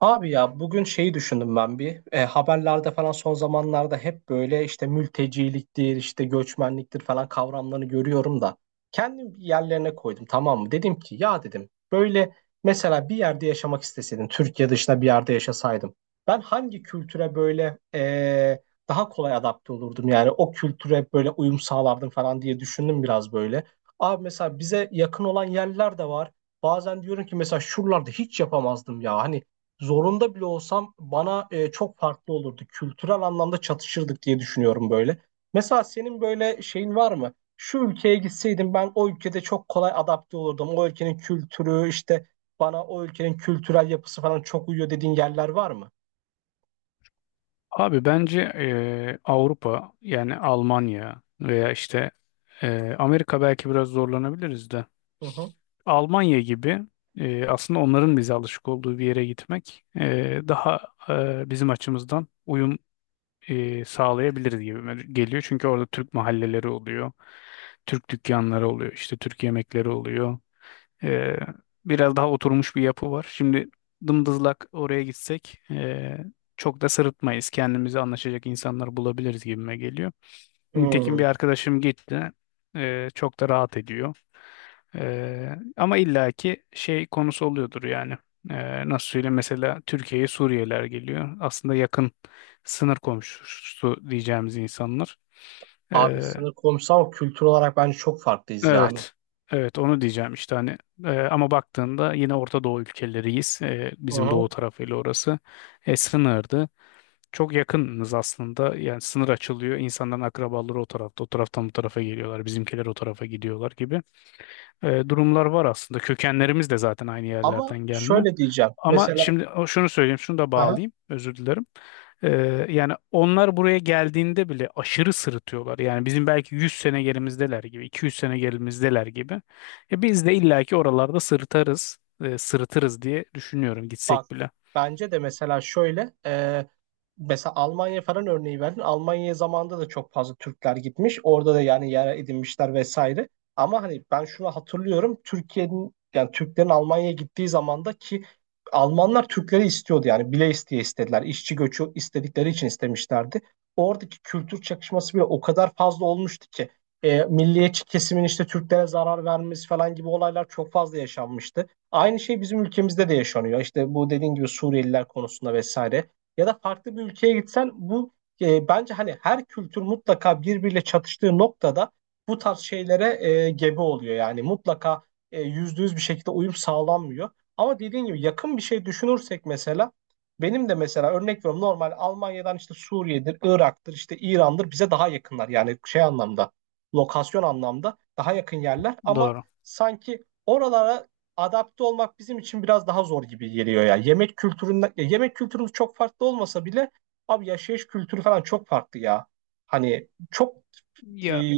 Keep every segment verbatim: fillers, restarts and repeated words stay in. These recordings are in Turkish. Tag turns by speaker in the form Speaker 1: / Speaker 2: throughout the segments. Speaker 1: Abi ya bugün şeyi düşündüm ben bir E, haberlerde falan son zamanlarda hep böyle işte mülteciliktir işte göçmenliktir falan kavramlarını görüyorum da kendim bir yerlerine koydum, tamam mı? Dedim ki ya, dedim, böyle mesela bir yerde yaşamak isteseydim, Türkiye dışında bir yerde yaşasaydım ben hangi kültüre böyle e, daha kolay adapte olurdum, yani o kültüre böyle uyum sağlardım falan diye düşündüm biraz böyle. Abi mesela bize yakın olan yerler de var. Bazen diyorum ki mesela şuralarda hiç yapamazdım ya, hani zorunda bile olsam bana e, çok farklı olurdu. Kültürel anlamda çatışırdık diye düşünüyorum böyle. Mesela senin böyle şeyin var mı? Şu ülkeye gitseydim ben o ülkede çok kolay adapte olurdum. O ülkenin kültürü işte bana, o ülkenin kültürel yapısı falan çok uyuyor dediğin yerler var mı?
Speaker 2: Abi bence eee, Avrupa, yani Almanya veya işte eee, Amerika, belki biraz zorlanabiliriz de.
Speaker 1: Hı hı.
Speaker 2: Almanya gibi, eee, aslında onların bize alışık olduğu bir yere gitmek, eee, daha, eee, bizim açımızdan uyum eee, sağlayabiliriz gibi geliyor. Çünkü orada Türk mahalleleri oluyor, Türk dükkanları oluyor, işte Türk yemekleri oluyor. Ee, Biraz daha oturmuş bir yapı var. Şimdi dımdızlak oraya gitsek ee, çok da sırıtmayız. Kendimizi anlaşacak insanlar bulabiliriz gibime geliyor. Nitekim
Speaker 1: Hmm.
Speaker 2: bir arkadaşım gitti. Ee, çok da rahat ediyor. Ee, Ama illaki şey konusu oluyordur yani. Ee, nasıl söyleyeyim, mesela Türkiye'ye Suriyeliler geliyor. Aslında yakın sınır komşusu diyeceğimiz insanlar.
Speaker 1: Abi
Speaker 2: Ee,
Speaker 1: sınır komşusu ama kültür olarak bence çok farklıyız yani.
Speaker 2: Evet. Evet, onu diyeceğim işte. Hani e, ama baktığında yine Orta Doğu ülkeleriyiz. E,
Speaker 1: Hı
Speaker 2: bizim
Speaker 1: hı.
Speaker 2: doğu tarafıyla orası. E, sınırdı. Çok yakınız aslında. Yani sınır açılıyor. İnsanların akrabaları o tarafta. O taraftan bu tarafa geliyorlar. Bizimkiler o tarafa gidiyorlar gibi E, durumlar var aslında. Kökenlerimiz de zaten aynı
Speaker 1: Ama
Speaker 2: yerlerden gelme.
Speaker 1: şöyle diyeceğim.
Speaker 2: Ama
Speaker 1: Mesela
Speaker 2: şimdi o- şunu söyleyeyim, şunu da
Speaker 1: aha.
Speaker 2: bağlayayım, özür dilerim. Ee, Yani onlar buraya geldiğinde bile aşırı sırıtıyorlar. Yani bizim belki yüz sene gerimizdeler gibi, iki yüz sene gerimizdeler gibi. E, biz de illaki oralarda sırıtarız, e, sırıtırız diye düşünüyorum
Speaker 1: Bak,
Speaker 2: gitsek bile.
Speaker 1: bence de mesela şöyle e, mesela Almanya falan örneği verdin. Almanya zamanında da çok fazla Türkler gitmiş. Orada da yani yer edinmişler vesaire. Ama hani ben şunu hatırlıyorum. Türkiye'nin, yani Türklerin Almanya'ya gittiği zamanda ki Almanlar Türkleri istiyordu, yani bile isteye istediler. İşçi göçü istedikleri için istemişlerdi. Oradaki kültür çakışması bile o kadar fazla olmuştu ki e, milliyetçi kesimin işte Türklere zarar vermesi falan gibi olaylar çok fazla yaşanmıştı. Aynı şey bizim ülkemizde de yaşanıyor. İşte bu dediğin gibi Suriyeliler konusunda vesaire. Ya da farklı bir ülkeye gitsen bu e, bence hani her kültür mutlaka birbiriyle çatıştığı noktada bu tarz şeylere e, gebe oluyor. Yani mutlaka e, yüzde yüz bir şekilde uyum sağlanmıyor. Ama dediğin gibi yakın bir şey düşünürsek mesela, benim de mesela, örnek veriyorum, normal Almanya'dan işte Suriye'dir, Irak'tır, işte İran'dır bize daha yakınlar. Yani şey anlamda, lokasyon anlamda daha yakın yerler ama
Speaker 2: Doğru.
Speaker 1: sanki oralara adapte olmak bizim için biraz daha zor gibi geliyor ya. Yemek kültüründen, ya yemek kültürümüz çok farklı olmasa bile abi yaşayış kültürü falan çok farklı ya. Hani çok e,
Speaker 2: Ya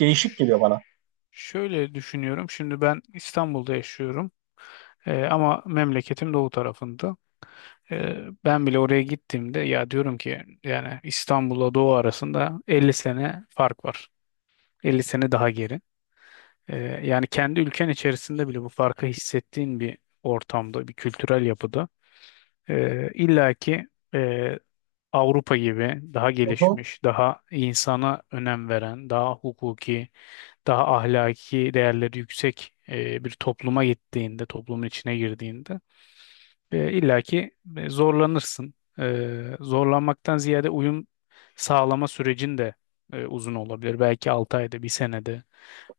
Speaker 1: değişik
Speaker 2: ş-
Speaker 1: geliyor bana.
Speaker 2: Şöyle düşünüyorum. Şimdi ben İstanbul'da yaşıyorum. Ee, ama memleketim doğu tarafında. Ee, ben bile oraya gittiğimde ya diyorum ki, yani İstanbul'la Doğu arasında elli sene fark var. elli sene daha geri. Ee, Yani kendi ülken içerisinde bile bu farkı hissettiğin bir ortamda, bir kültürel yapıda, e, illaki, e, Avrupa gibi daha
Speaker 1: Hı hı.
Speaker 2: gelişmiş, daha insana önem veren, daha hukuki, daha ahlaki değerleri yüksek e, bir topluma gittiğinde, toplumun içine girdiğinde, e, illa ki, e, zorlanırsın. E, zorlanmaktan ziyade uyum sağlama sürecin de e, uzun olabilir. Belki altı ayda, bir senede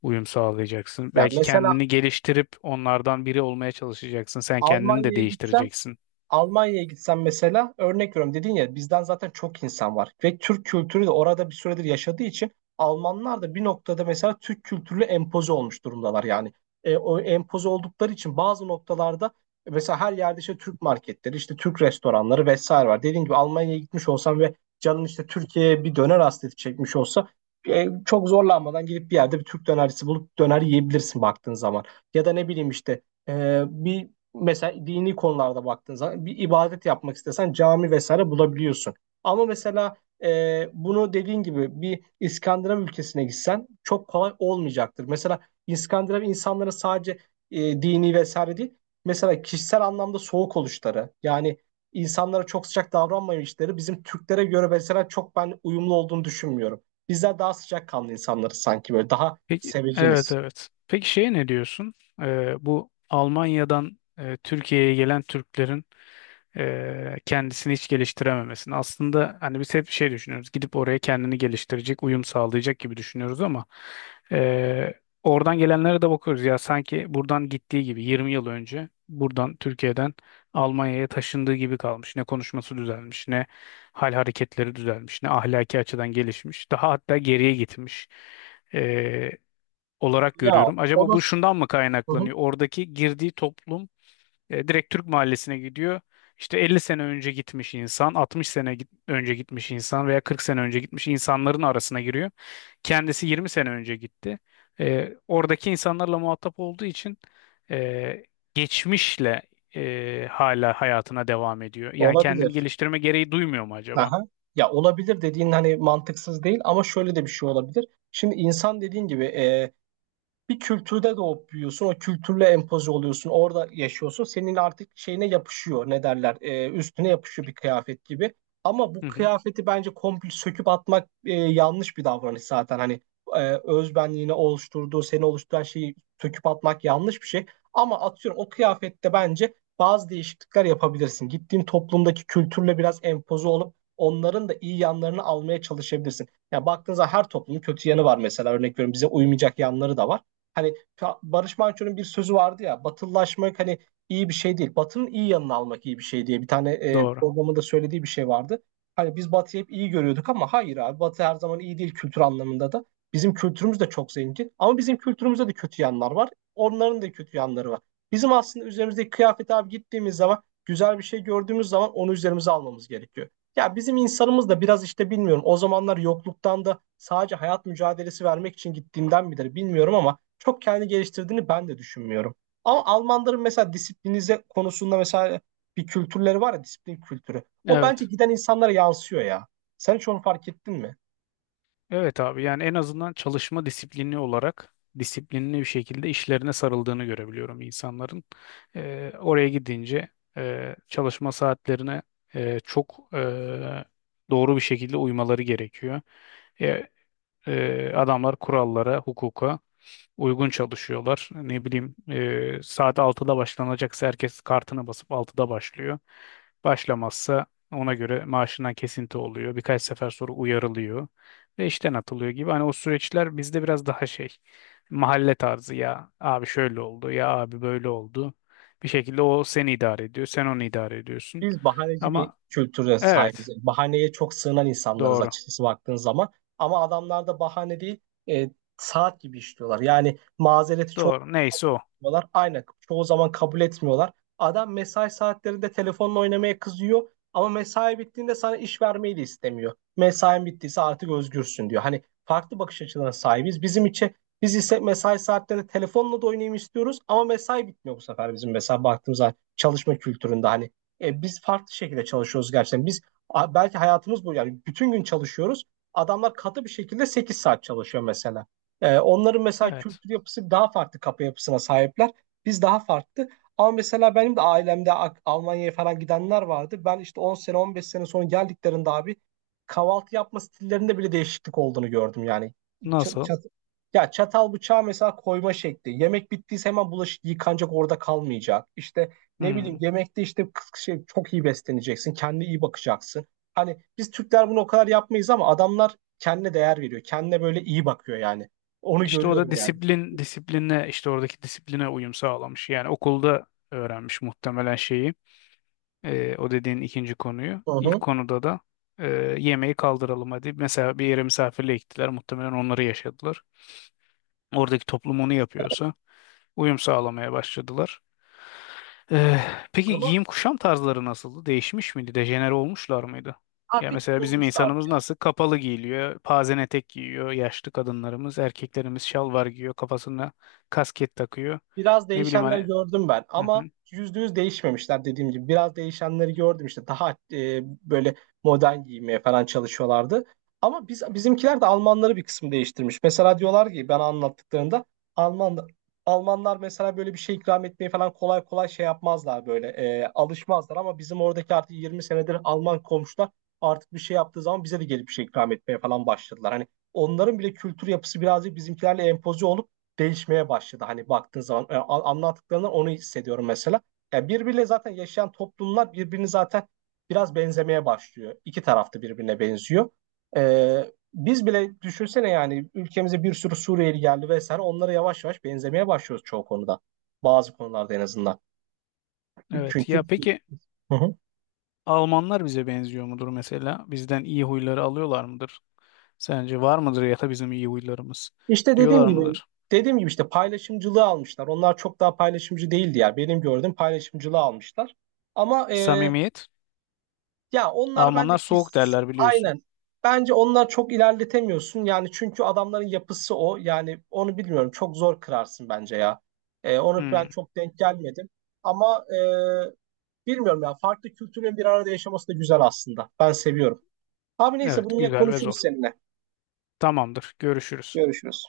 Speaker 2: uyum sağlayacaksın.
Speaker 1: Ya
Speaker 2: Belki
Speaker 1: mesela
Speaker 2: kendini geliştirip onlardan biri olmaya çalışacaksın. Sen kendini de
Speaker 1: Almanya'ya gitsen
Speaker 2: değiştireceksin.
Speaker 1: Almanya'ya gitsen mesela, örnek veriyorum, dedin ya bizden zaten çok insan var ve Türk kültürü de orada bir süredir yaşadığı için Almanlar da bir noktada mesela Türk kültürüyle empoze olmuş durumdalar yani. E, o empoze oldukları için bazı noktalarda e, mesela her yerde işte Türk marketleri, işte Türk restoranları vesaire var. Dediğim gibi, Almanya'ya gitmiş olsam ve canın işte Türkiye'ye bir döner hasreti çekmiş olsa e, çok zorlanmadan gidip bir yerde bir Türk dönercisi bulup döner yiyebilirsin baktığın zaman. Ya da ne bileyim işte ee, bir mesela dini konularda baktığın zaman bir ibadet yapmak istesen cami vesaire bulabiliyorsun. Ama mesela e, bunu dediğin gibi bir İskandinav ülkesine gitsen çok kolay olmayacaktır. Mesela İskandinav insanları sadece e, dini vesaire değil, mesela kişisel anlamda soğuk oluşları, yani insanlara çok sıcak davranmayışları bizim Türklere göre mesela, çok ben uyumlu olduğunu düşünmüyorum. Bizler daha sıcakkanlı insanları sanki böyle daha
Speaker 2: Peki, evet
Speaker 1: seveceniz.
Speaker 2: evet. Peki, şeye ne diyorsun? E, bu Almanya'dan e, Türkiye'ye gelen Türklerin e, kendisini hiç geliştirememesini. Aslında hani biz hep şey düşünüyoruz. Gidip oraya kendini geliştirecek, uyum sağlayacak gibi düşünüyoruz ama e, oradan gelenlere de bakıyoruz. Ya sanki buradan gittiği gibi, yirmi yıl önce buradan Türkiye'den Almanya'ya taşındığı gibi kalmış. Ne konuşması düzelmiş, ne hal hareketleri düzelmiş, ne ahlaki açıdan gelişmiş. Daha hatta geriye gitmiş. E, Olarak
Speaker 1: Ya
Speaker 2: görüyorum.
Speaker 1: o
Speaker 2: Acaba
Speaker 1: da.
Speaker 2: bu şundan mı
Speaker 1: Hı hı,
Speaker 2: kaynaklanıyor? Oradaki girdiği toplum, e, direkt Türk mahallesine gidiyor. İşte elli sene önce gitmiş insan, altmış sene git- önce gitmiş insan veya kırk sene önce gitmiş insanların arasına giriyor. Kendisi yirmi sene önce gitti. E, oradaki insanlarla muhatap olduğu için, e, geçmişle, e, hala hayatına devam ediyor. Yani kendini
Speaker 1: olabilir.
Speaker 2: geliştirme gereği duymuyor mu acaba?
Speaker 1: Aha. Ya olabilir dediğin hani mantıksız değil ama şöyle de bir şey olabilir. Şimdi insan dediğin gibi bir kültürde doğup büyüyorsun. O kültürle empoze oluyorsun. Orada yaşıyorsun. Senin artık şeyine yapışıyor. Ne derler? Ee, üstüne yapışıyor bir kıyafet gibi. Ama
Speaker 2: Hı
Speaker 1: bu
Speaker 2: hı,
Speaker 1: kıyafeti bence komple söküp atmak e, yanlış bir davranış zaten. Hani e, özbenliğini oluşturduğu, seni oluşturan şeyi söküp atmak yanlış bir şey. Ama atıyorum o kıyafette bence bazı değişiklikler yapabilirsin. Gittiğin toplumdaki kültürle biraz empoze olup onların da iyi yanlarını almaya çalışabilirsin. Ya baktığınızda her toplumun kötü yanı var mesela. Örnek veriyorum, bize uymayacak yanları da var. Hani ta- Barış Manço'nun bir sözü vardı ya, batılılaşmak hani iyi bir şey değil. Batının iyi yanını almak iyi bir şey diye bir tane e,
Speaker 2: doğru.
Speaker 1: programında söylediği bir şey vardı. Hani biz Batı'yı hep iyi görüyorduk ama hayır abi, Batı her zaman iyi değil kültür anlamında da. Bizim kültürümüz de çok zengin ama bizim kültürümüzde de kötü yanlar var. Onların da kötü yanları var. Bizim aslında üzerimizdeki kıyafet abi, gittiğimiz zaman güzel bir şey gördüğümüz zaman onu üzerimize almamız gerekiyor. Ya bizim insanımız da biraz işte, bilmiyorum, o zamanlar yokluktan da sadece hayat mücadelesi vermek için gittiğinden midir bilmiyorum ama çok kendi geliştirdiğini ben de düşünmüyorum. Ama Almanların mesela disiplinize konusunda mesela bir kültürleri var ya, disiplin kültürü. O bence
Speaker 2: Evet.
Speaker 1: giden insanlara yansıyor ya. Sen hiç onu fark ettin mi?
Speaker 2: Evet abi, yani en azından çalışma disiplini olarak disiplinli bir şekilde işlerine sarıldığını görebiliyorum insanların. Ee, oraya gidince, e, çalışma saatlerine, e, çok, e, doğru bir şekilde uymaları gerekiyor. E, e, Adamlar kurallara, hukuka uygun çalışıyorlar. Ne bileyim, e, saat altıda başlanacaksa herkes kartına basıp altıda başlıyor. Başlamazsa ona göre maaşından kesinti oluyor. Birkaç sefer sonra uyarılıyor ve işten atılıyor gibi. Hani o süreçler bizde biraz daha şey, mahalle tarzı, ya abi şöyle oldu ya abi böyle oldu. Bir şekilde o seni idare ediyor, sen onu idare ediyorsun.
Speaker 1: Biz bahaneci bir
Speaker 2: Ama
Speaker 1: kültüre
Speaker 2: evet,
Speaker 1: sahibiz. Bahaneye çok sığınan insanlarız
Speaker 2: doğru
Speaker 1: açıkçası baktığın zaman. Ama adamlar da bahane değil, e, saat gibi işliyorlar. Yani mazereti çok
Speaker 2: doğru, neyse o.
Speaker 1: etmiyorlar. Aynen. Çoğu zaman kabul etmiyorlar. Adam mesai saatlerinde telefonla oynamaya kızıyor ama mesai bittiğinde sana iş vermeyi de istemiyor. Mesain bittiyse artık özgürsün diyor. Hani farklı bakış açılarına sahibiz. Bizim için biz ise mesai saatlerinde telefonla da oynayayım istiyoruz ama mesai bitmiyor bu sefer bizim. Mesela baktığımız zaman çalışma kültüründe hani e, biz farklı şekilde çalışıyoruz gerçekten. Biz a- belki hayatımız bu yani, bütün gün çalışıyoruz. Adamlar katı bir şekilde sekiz saat çalışıyor mesela. E, onların mesela
Speaker 2: Evet.
Speaker 1: kültür yapısı daha farklı, kafa yapısına sahipler. Biz daha farklı. Ama mesela benim de ailemde A- Almanya'ya falan gidenler vardı. Ben işte on sene on beş sene sonra geldiklerinde abi, kahvaltı yapma stillerinde bile değişiklik olduğunu gördüm yani. Ç-
Speaker 2: Nasıl?
Speaker 1: çat- ya çatal bıçağı mesela koyma şekli. Yemek bittiyse hemen bulaşık yıkanacak, orada kalmayacak. İşte ne
Speaker 2: Hmm.
Speaker 1: bileyim, yemekte işte kıs- şey, çok iyi besleneceksin. Kendine iyi bakacaksın. Hani biz Türkler bunu o kadar yapmayız ama adamlar kendine değer veriyor. Kendine böyle iyi bakıyor yani. Onu
Speaker 2: İşte o da
Speaker 1: görüyorum yani.
Speaker 2: disiplin, disipline, işte oradaki disipline uyum sağlamış. Yani okulda öğrenmiş muhtemelen şeyi. Ee, o dediğin ikinci konuyu.
Speaker 1: Hı
Speaker 2: İlk
Speaker 1: hı.
Speaker 2: konuda da, e, yemeği kaldıralım hadi. Mesela bir yere misafirliğe gittiler. Muhtemelen onları yaşadılar. Oradaki toplum onu yapıyorsa uyum sağlamaya başladılar. Eh, peki
Speaker 1: Ama
Speaker 2: giyim kuşam tarzları nasıldı? Değişmiş miydi? Dejenere olmuşlar mıydı?
Speaker 1: ha,
Speaker 2: Ya
Speaker 1: bir tık
Speaker 2: mesela bizim
Speaker 1: olmuşlar.
Speaker 2: insanımız nasıl? Kapalı giyiliyor, pazen etek giyiyor, yaşlı kadınlarımız, erkeklerimiz şalvar giyiyor, kafasına kasket takıyor.
Speaker 1: Biraz
Speaker 2: Ne bileyim
Speaker 1: değişenler
Speaker 2: hani.
Speaker 1: gördüm ben
Speaker 2: Hı hı.
Speaker 1: ama yüzde yüz değişmemişler dediğim gibi. Biraz değişenleri gördüm, işte daha e, böyle modern giymeye falan çalışıyorlardı. Ama biz bizimkiler de Almanları bir kısım değiştirmiş. Mesela diyorlar ki bana anlattıklarında Alman Almanlar mesela böyle bir şey ikram etmeyi falan kolay kolay şey yapmazlar, böyle e, alışmazlar ama bizim oradaki artık yirmi senedir Alman komşular artık bir şey yaptığı zaman bize de gelip bir şey ikram etmeye falan başladılar. Hani onların bile kültür yapısı birazcık bizimkilerle empoze olup değişmeye başladı. Hani baktığın zaman e, a- anlattıklarından onu hissediyorum mesela. Yani birbiriyle zaten yaşayan toplumlar birbirini zaten biraz benzemeye başlıyor. İki tarafta birbirine benziyor. E, biz bile düşünsene, yani ülkemize bir sürü Suriyeli geldi vesaire, onlara yavaş yavaş benzemeye başlıyoruz çoğu konuda. Bazı konularda en azından.
Speaker 2: Evet. Ya
Speaker 1: Çünkü.
Speaker 2: peki
Speaker 1: Hı hı.
Speaker 2: Almanlar bize benziyor mudur mesela? Bizden iyi huyları alıyorlar mıdır? Sence var mıdır, ya da bizim iyi huylarımız?
Speaker 1: İşte dediğim
Speaker 2: Diyorlar
Speaker 1: gibi
Speaker 2: mıdır?
Speaker 1: dediğim gibi işte paylaşımcılığı almışlar. Onlar çok daha paylaşımcı değildi ya. Benim gördüğüm paylaşımcılığı almışlar. Ama e,
Speaker 2: Samimiyet.
Speaker 1: ya onlar
Speaker 2: Almanlar
Speaker 1: bence ki
Speaker 2: soğuk derler, biliyorsun.
Speaker 1: aynen. Bence onlar çok ilerletemiyorsun. Yani çünkü adamların yapısı o. Yani onu bilmiyorum. Çok zor kırarsın bence ya. Ee, onu
Speaker 2: Hmm.
Speaker 1: ben çok denk gelmedim. Ama e, bilmiyorum ya. Farklı kültürlerin bir arada yaşaması da güzel aslında. Ben seviyorum. Abi neyse, bunu
Speaker 2: Evet,
Speaker 1: yine
Speaker 2: güzel ve zor.
Speaker 1: konuşuruz seninle.
Speaker 2: Tamamdır. Görüşürüz.
Speaker 1: Görüşürüz.